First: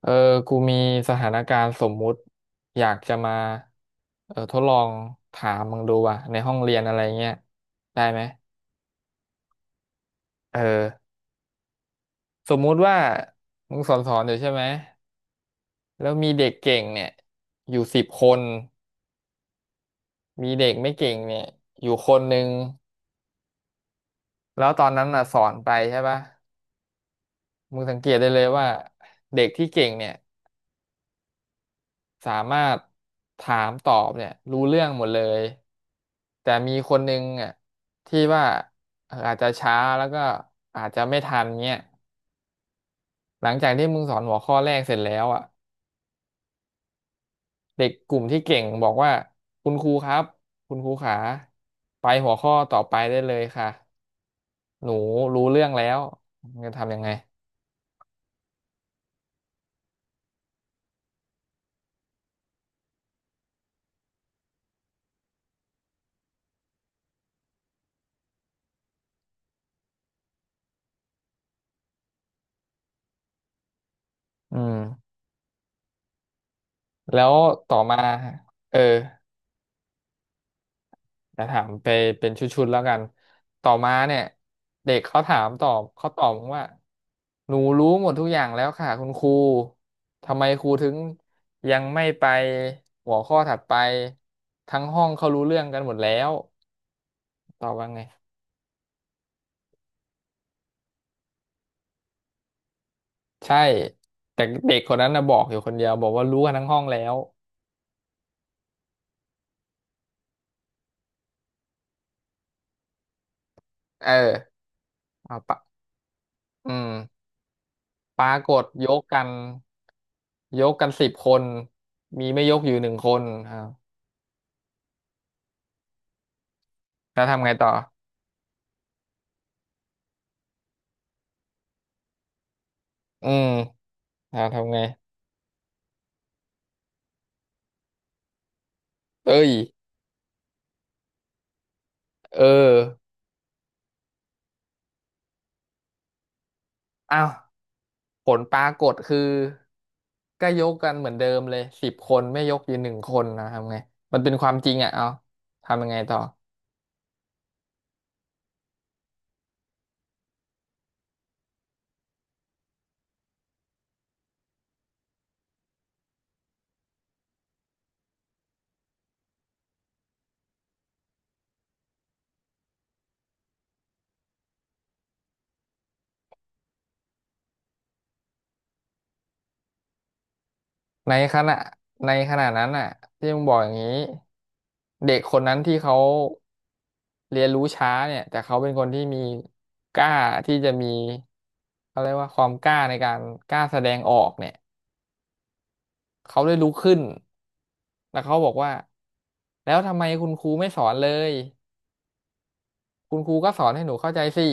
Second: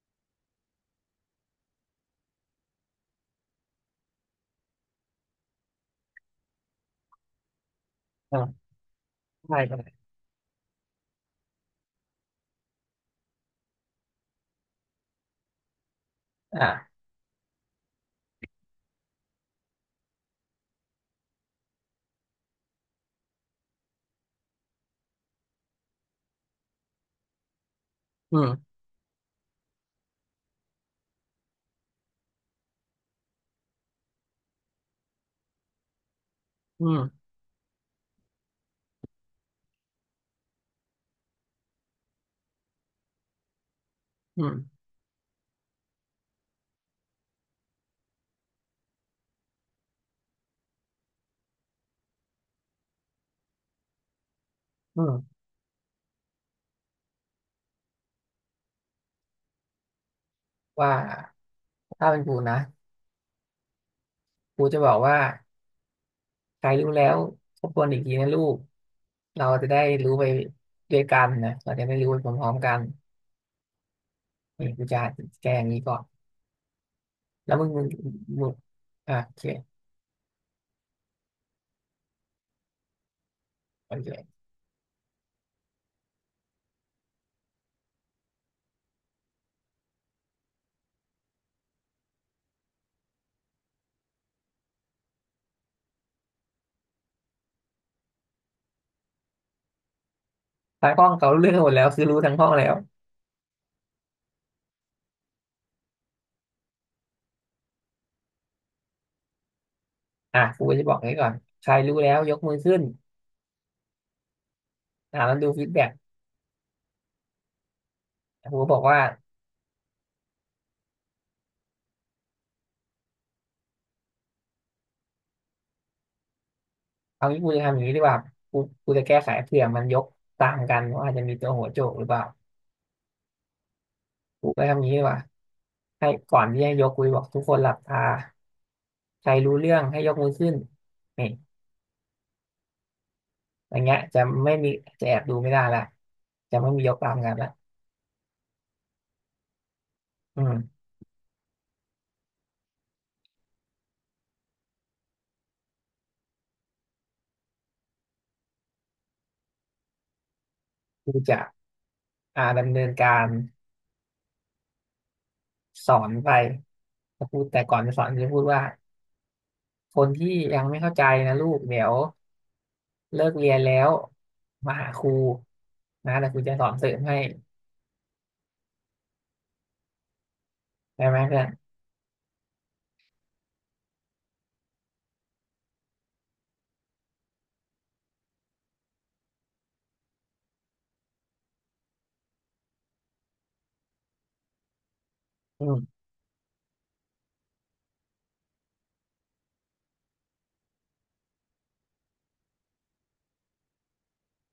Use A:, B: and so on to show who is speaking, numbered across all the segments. A: เออกูมีสถานการณ์สมมุติอยากจะมาทดลองถามมึงดูว่ะในห้องเรียนอะไรเงี้ยได้ไหม
B: อ่าได้ได้
A: เออสมมุติว่ามึงสอนอยู่ใช่ไหมแล้วมีเด็กเก่ง
B: อ่า
A: เนี่ยอยู่สิบคนมีเด็กไม่เก่งเนี่ยอยู่คนหนึ่งแล้วตอนนั้นอ่ะสอนไปใช่ปะมึงสังเกตได้
B: อื
A: เลยว่า
B: ม
A: เด็กที่เก่งเนี่ย สามารถถามตอบเนี่ยรู้เรื่องหมดเลยแต่มี
B: อื
A: คนหนึ่
B: ม
A: งอ่ะที่ว่าอาจจะช้าแล้วก็อาจจะไม่ทันเงี้ยหลังจากที่มึงสอนหัว
B: อื
A: ข้อแรก
B: ม
A: เสร็จแล้วอ่ะเด็กกลุ่มที่เก่งบอกว่าคุณครูครับคุณครูขาไปหัวข้อต่อไปได้เลยค่ะหนู
B: อืม
A: รู้เรื่องแล้วมึงจะทำยังไง
B: ว่าถ้าเป็นกูนะกูจะบอกว่าใครรู้แล้วทบทวนอีกทีนะลูกเราจะได้รู้ไปด้วยกันนะเราจะได้รู้ไปพร้อมๆกัน
A: อื
B: นี่กูจะ
A: ม
B: แก้อย่างนี้ก่อน
A: แล้ว
B: แล้วมึง
A: ต่อ
B: มึง
A: มา
B: มึง
A: เออ
B: โอเค
A: แจะถามไปเป็นชุดๆแล้วกันต่อมา
B: โอ
A: เนี่ย
B: เค
A: เด็กเขาถามตอบเขาตอบว่าหนูรู้หมดทุกอย่างแล้วค่ะคุณครูทำไมครูถึงยังไม่ไปหัวข้อถัดไปทั้งห้องเขารู้เรื่องกันหมดแล้วตอบว่าไง
B: ทางห้องเขารู้เรื่องหมดแล้วคือรู้ทั้งห้องแล้ว
A: ใช่แต่เด็กคนนั้นนะบอกอยู่คนเดียวบอกว่ารู้กันทั้งห้องแล้ว
B: อ่ะกูก็จะบอกอย่นี้ก่อนใครรู้แล้วยกมือขึ้น
A: เออ
B: แล้
A: เอา
B: วดู
A: ปะ
B: ฟีดแบ็ก
A: อืมปราก
B: กู
A: ฏ
B: ก็บอก
A: ย
B: ว่า
A: กกันยกกันสิบคนมีไม่ยกอยู่หนึ่งคนครับแล้ว
B: เอางี้
A: ทำไง
B: กูจะ
A: ต่อ
B: ทำอย่างนี้ดีกว่ากูกูจะแก้ไขเผื่อมันยกตางกันว่าอาจจะมีตัวหัวโจกหรือเปล่า
A: อืม เรา
B: ครูก็
A: ทำไง
B: ทำอย่างนี้ดีกว่าให้ก่อนที่ให้ยกคุยบอกทุกคนหลับตาใคร
A: เอ้ย
B: รู้เรื่องให้ยกมือขึ้นนี่
A: เออ
B: อย่างเงี้ยจะไม่มีจะแอบดูไม่ได้ละจะไม่มียกตาม
A: อ้าว
B: กันละ
A: ผลปรากฏคือ
B: อื
A: ก็ยก
B: ม
A: กันเหมือนเดิมเลยสิบคนไม่ยกอยู่หนึ่งคนนะทำไงมันเป็นความจริงอ่ะเอาทำยังไงต่อ
B: ครูจะดำเนินการสอนไปแล้วครูดแต่ก่อนจะสอนจะพูดว่าคนที่ยังไม่เข้าใจนะลูกเดี๋ยวเลิกเรียนแล้วมาหาครูนะแต่ครูจะสอนเสริมให้ได้
A: ใน
B: ไหม
A: ข
B: เพื่อน
A: ณะในขณะนั้นอ่ะที่มึงบอกอย่างนี้เด็กคนนั้นที่เขาเรียนรู้ช้าเนี่ยแต่เขาเป็นคนที่มีกล้าที่จะมีเขาเรียกว่าความกล้าในการกล้าแสดงออกเนี่ย
B: อืม
A: เขาได้ลุกขึ้นแล้วเขาบอกว่าแล้วทำไมคุณครูไม่สอนเลย คุณครูก็สอนให้หนูเข้าใจสิ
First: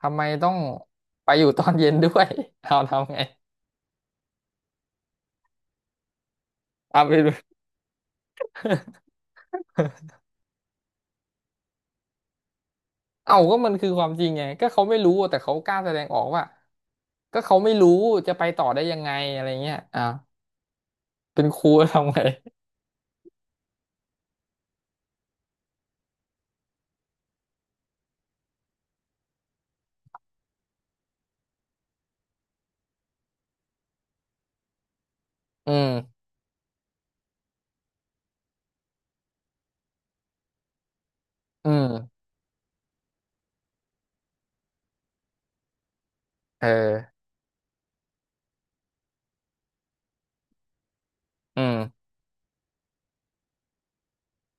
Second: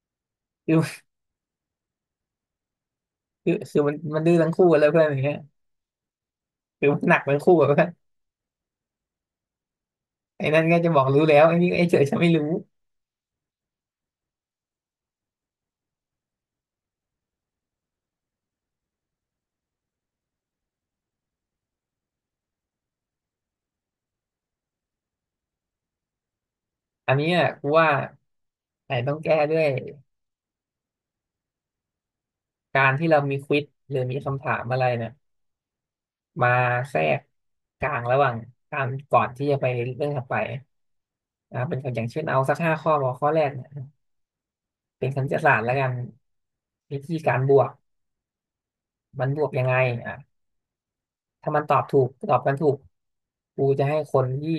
A: ทำไมต้อง
B: คือ
A: ไปอยู่ ตอนเย็นด้วย เอาทำไง
B: คือมันดื้อทั้งคู่กันเลยเพื่อนอย่างเงี้ยคือมั
A: เอา
B: น
A: ไป
B: หนัก
A: ดู
B: ทั้งคู่ อะ ไอ้นั่นก็จะบอกรู้แล้วไอ้นี่ไอ้เฉยฉันไม่รู้
A: เอาก็มันคือความจริงไงก็เขาไม่รู้แต่เขากล้าแสดงออกว่าก็เขาไม่รู้ จะไปต่อได้ยังไงอะไรเงี้ยอ่ะเป็นครูทำไง
B: อันนี้อ่ะกูว่าไอ้ต้องแก้ด้วยการที่เรามีควิซหรือมีคำถามอะไรเนี่ย
A: อืม
B: มาแทรกกลางระหว่างการก่อนที่จะไปเรื่องถัดไป
A: อื
B: เป็นอย่าง
A: ม
B: เช่นเอาสักห้าข้อบอกข้อแรกเนี่ยเป็นคณิตศาสตร์แล้วกัน
A: เอ
B: วิธี
A: อ
B: การบวก มันบวกยังไงอ่ะถ้า
A: อื
B: มันต
A: ม
B: อบถูกตอบมันถูกกูจะให้คนที่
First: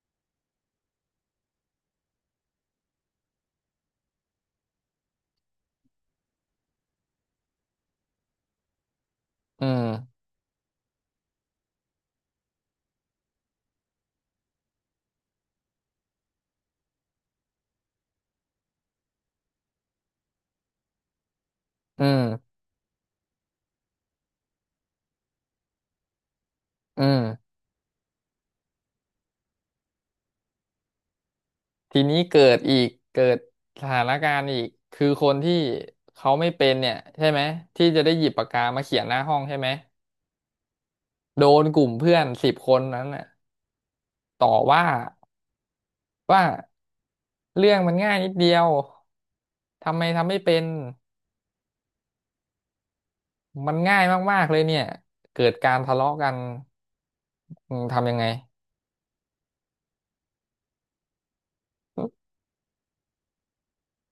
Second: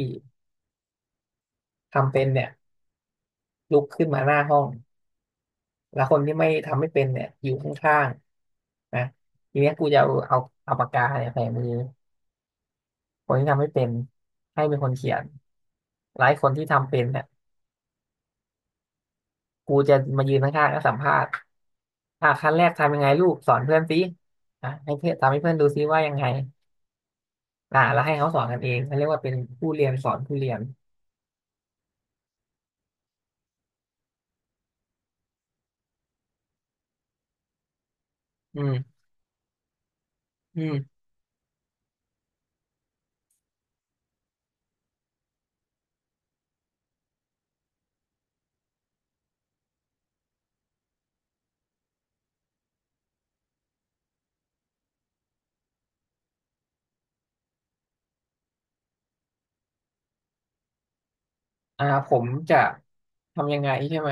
B: ทำเป็นเนี่ยลุกขึ้นมาหน้าห้อง แล้วคนที่ไม่ทำไม่เป็นเนี่ยอยู่ข้าง นะที
A: อื
B: เนี้ยกูจะเอา
A: ม
B: เอาเอาปากกาเนี่ยแฝงมือคนที่ทำไม่เป็นให้เป็นคนเขียนหลายคนที่ทำเป็นเนี่ยกูจะมายืนข้างๆแล้วสัมภาษณ์
A: อืม
B: อ่ะขั้นแรกทำยังไงลูกสอนเพื่อนสิอ่ะให้เพื่อนทำให้เพื่อนดูซิว่ายังไง
A: อืม
B: อ่ะแล้วให้เขาสอนกันเองเขาเรียกว่าเป็นผู้เรียนสอนผู้เรียน
A: ทีนี้เกิดสถานการณ์อีกคือคนที่เขาไม่เป็นเนี่ยใช่ไหม ที่จะได้หยิบปาก
B: อื
A: กา
B: ม
A: มาเขียนหน้าห้องใช่ไหม
B: อืม
A: โดนกลุ่มเพื่อน10 คนนั้นน่ะต่อว่าว่าเรื่องมันง่ายนิดเดียวทำไมทำไม่เป็นมันง่ายมากๆเลยเนี่ยเกิดการทะเลาะกันอืมทำยังไง
B: ผม จะทำยังไงใช่ไหม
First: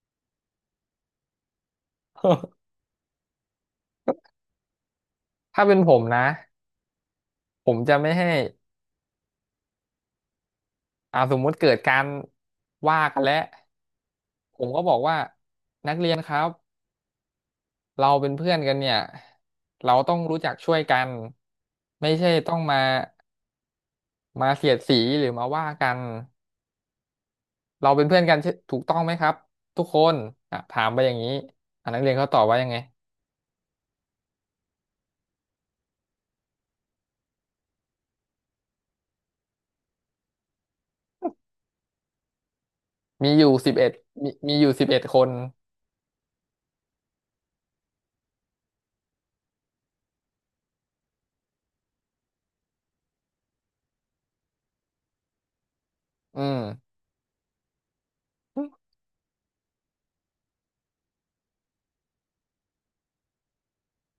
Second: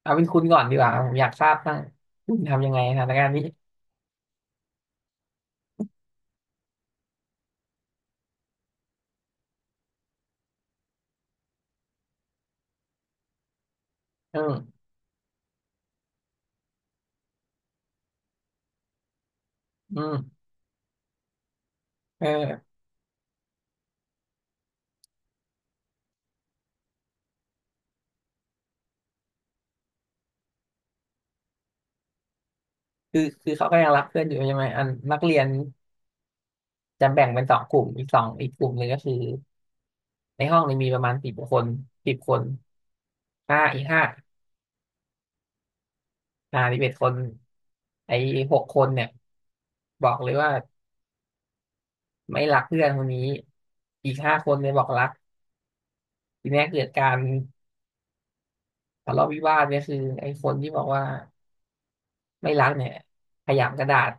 B: เอาเป็นคุณก่อนดีกว่าผมอยากทราบบ้างคุณทำยังไงสถานการณ์นี้
A: ถ้าเป็นผมนะผมจะไม่ให้อ่าสมมุติเกิดการว่ากันแล้ว
B: อื
A: ผมก็
B: ม
A: บอกว่านักเรียนครับเราเป็นเพื่อนกันเนี่ยเรา
B: อื
A: ต้องรู้
B: ม
A: จักช่วยกันไม่
B: เอ
A: ใช่ต้องมา
B: อ
A: เสียดสีหรือมาว่ากัน เราเป็นเพื่อนกันใช่ถูกต้องไหมครับทุกคนอ่ะถามไปอย่างนี้อ่ะนักเรียนเขาตอบว่ายังไง
B: คือเขาก็ยังรักเพื่อนอยู่ใช่ไหมอันนักเรียนจะแบ่งเป็นสองกลุ่มอีกสองอีกกลุ่มหนึ่งก็คือในห้องนี้มีประมาณสิบคนสิบคน
A: มีอยู่
B: ห้า
A: สิบ
B: อีก
A: เอ็ด
B: ห้า
A: มีอยู่11 คน
B: 11 คนไอ้หกคนเนี่ยบอกเลยว่าไม่รักเพื่อนคนนี้อีกห้าคนเนี่ยบอกรัก
A: อื
B: ที
A: ม
B: นี้เกิดการทะเลาะวิวาทเนี่ยคือไอ้คนที่บอกว่าไม่รักเนี่ยขยำกระดาษ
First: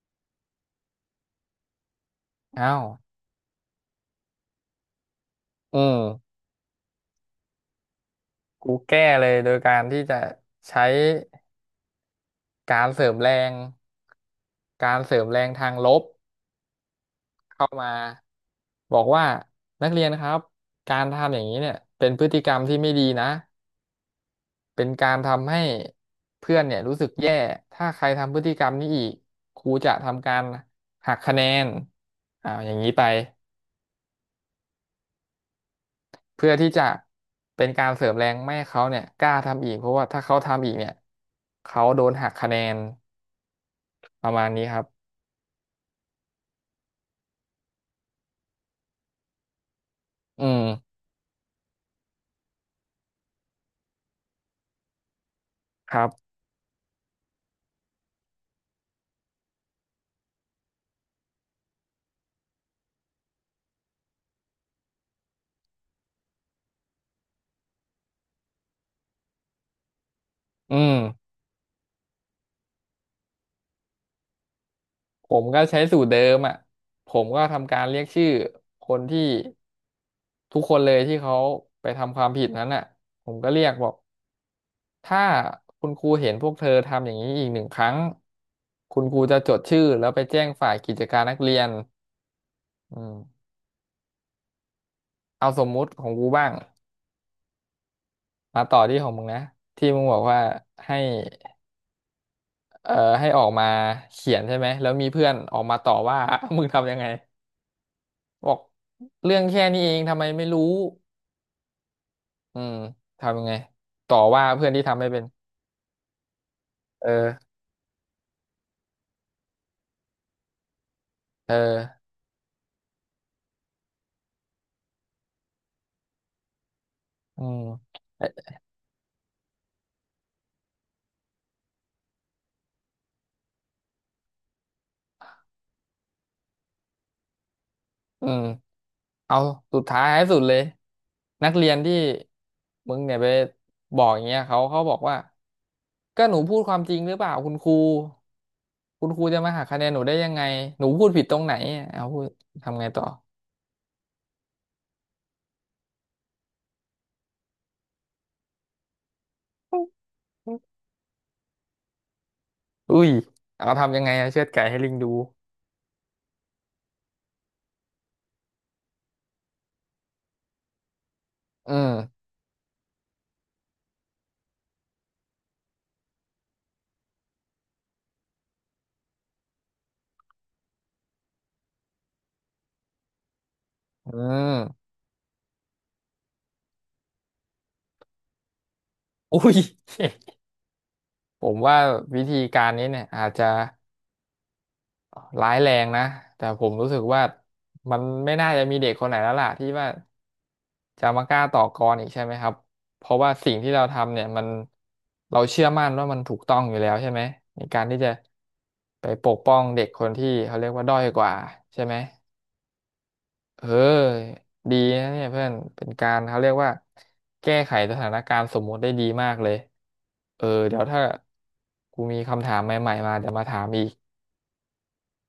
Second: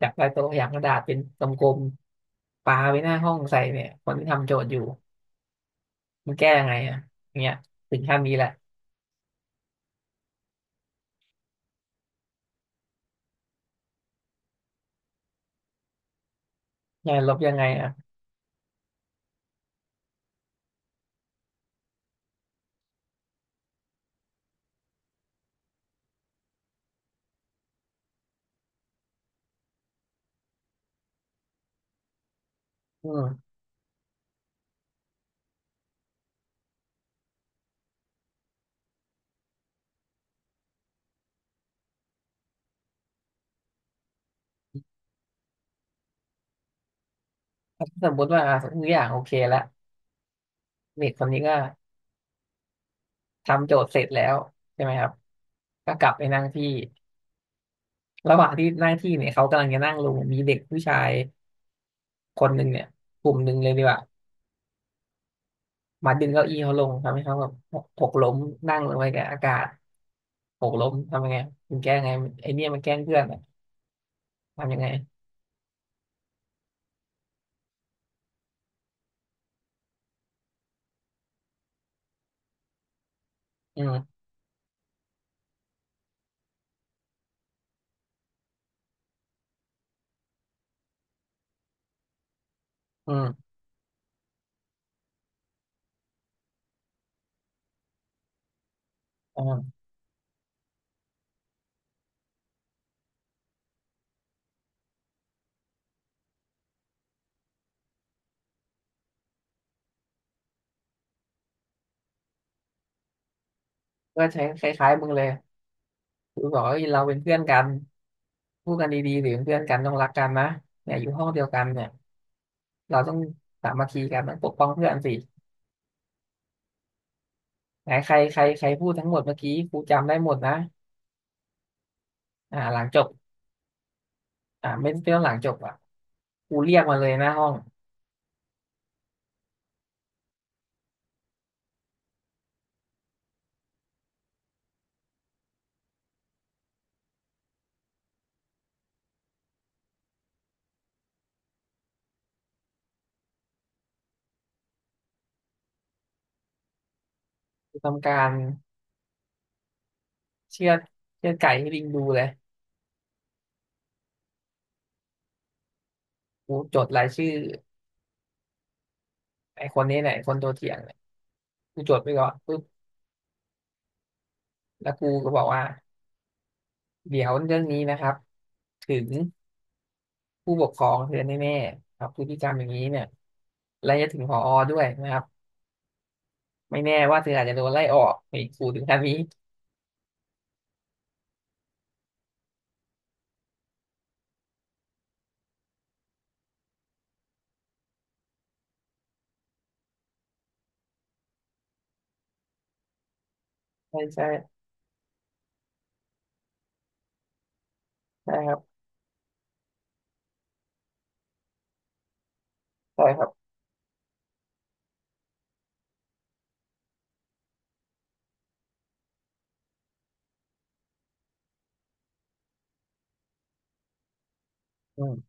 B: จากใต้โต๊ะขยำกระดาษเป็นกลมๆ
A: อ้า
B: ปา
A: ว
B: ไปหน้าห้องใส่เนี่ยคนที่ทำโจทย์อยู่
A: อืม
B: มันแก้ยังไงอ่ะอย่างเงี้ยถึงขั้นนี้แหละ
A: กูแก้เลยโดยการที่จะใช้การเสริมแรงการเสริมแรงทางลบ
B: งานลบยังไง
A: เข้า
B: อ่ะ
A: มาบอกว่านักเรียนครับการทำอย่างนี้เนี่ยเป็นพฤติกรรมที่ไม่ดีนะ เป็นการทำให้เพื่อนเนี่ยรู้สึกแย่ถ้าใครทำพฤติกรรมนี้อีกครูจะทำการหักคะแนนอ่าอย่างนี้ไป
B: อืม
A: เพื่อที่จะเป็นการเสริมแรงไม่ให้เขาเนี่ยกล้าทำอีกเพราะว่าถ้าเขาทำอีกเนี่ยเขาโดนหักคะแนนประมาณนี้ครับ
B: ถ้าสมมติว่าอ่ะทุกอย่างโอเคละ
A: อืม
B: เด็กคนนี้ก็ทำโจทย์เสร็จแล้วใช่ไหมครับ
A: ค
B: ก็ก
A: รั
B: ลับไป
A: บ
B: นั่งที่ระหว่างที่นั่งที่เนี่ยเขากำลังจะนั่งลงมีเด็กผู้ชายคนหนึ่งเนี่ยกลุ่มหนึ่งเลยดีกว่ามาดึงเก้าอี้เขาลงทำให้เขาแบบหกล้มนั่งลงไปกับอากาศหก
A: อื
B: ล้ม
A: ม
B: ทำยังไงมันแก้ไงมันไอเนี่ยมันแกล้งเพื่อนอะทำยังไง
A: ผมก็ใช้สูตรเดิมอ่ะผมก็ทำการเรียกชื่อคนที่ทุกคนเลยที่เขาไปทำความผิดนั้นอ่ะผมก็เรียก
B: อื
A: บอก
B: ม
A: ถ้าคุณครูเห็นพวกเธอทำอย่างนี้อีกหนึ่งครั้งคุณครูจะจดชื่อแล้วไปแจ้งฝ่ายกิจการนักเรียนอื
B: อื
A: ม
B: ม
A: เอาสมมุติของกูบ้างมาต่อที่ของมึงนะ
B: อืม
A: ที่มึงบอกว่าให้เอ่อให้ออกมาเขียนใช่ไหมแล้วมีเพื่อนออกมาต่อว่า มึงทำยังไงบอกเรื่องแค่นี้เองทำไมไม่รู้อืมทำยังไงต่อ
B: ก็
A: ว่า
B: ใช้ค
A: เพื่อนที่
B: ล้าย
A: ทำ
B: ๆ
A: ไม่
B: มึง
A: เป็
B: เล
A: น
B: ยกูบอกว่าเรา
A: เอ
B: เป็น
A: อ
B: เพื่อนกันพูดกันดีๆหรือเป็นเพื่อนกันต้องรักกันนะเนี่ยอยู่ห้องเดียว
A: เออ
B: กันเนี่ย เราต้องสามัคคีกันต้องปกป้องเพื่อนสิ
A: อืม
B: ไหนใครใครใครพูดทั้งหมดเมื่อกี้ครูจำได้หมดนะอ่าหลังจบไม่ไม่ต้องหลังจบอ่ะครูเรียกมาเลยหน้าห้อง
A: เออเอาสุดท้ายให้สุดเลยนักเรียนที่มึงเนี่ยไปบอกอย่างเงี้ยเขาเขาบอกว่าก็หนูพูดความจริงหรือเปล่าคุณครูคุณครูจะมาหักคะแนนหนูได้ยังไงหนูพูดผิดตรงไหนเอาพูดทำไงต่อ
B: ครูทำการเชือดเชือดไก่ให้ลิงดูเลย
A: อุ้ยเอาทำยังไงอะเชือดไก่ให้ลิงดู
B: ครูจดรายชื่อไอ้คนนี้เนี่ยไอ้คนตัวเถียงเนี่ย
A: อื
B: ครูจ
A: ม
B: ดไปก่อนปุ๊บแล้วครูก็บอกว่าเดี๋ยวเรื่องนี้นะครับถึงผู้ปกครองเธอแน่ๆครับพฤติกรรมอย่างนี้เนี่ยและจะ
A: อื
B: ถึงผอด้ว
A: ม
B: ยนะครับไม่แน่ว่าเธออาจจะโดนไล่ออกในครูถึงขั้นนี้
A: อุ้ย ผมว่าวิธีการนี้เนี่ยอาจจะร้ายแรงนะแต่ผมรู้สึกว่ามันไม่น่าจะมีเด็กคนไหนแล้วล่ะที่ว่า จะมากล้าต่อกรอีกใช่ไหมครับเพราะว่าสิ่งที่เรา
B: ใช่
A: ทำเนี่
B: ใช่
A: ยมันเราเชื่อมั่นว่ามันถูกต้องอยู่แล้วใช่ไหมในการที่จะ
B: ใช่ครับ
A: ไปปกป้องเด็กคนที่เขาเรียกว่าด้อยกว่าใช่ไหม
B: ใช่ครับ
A: เออดีนะเนี่ยเพื่อนเป็นการเขาเรียกว่าแก้ไขสถานการณ์สมมุติได้ดีมากเลยเออเดี๋ยวถ้ากูมีคำถามใหม่ๆมาเดี๋ยวมาถามอีก
B: อืม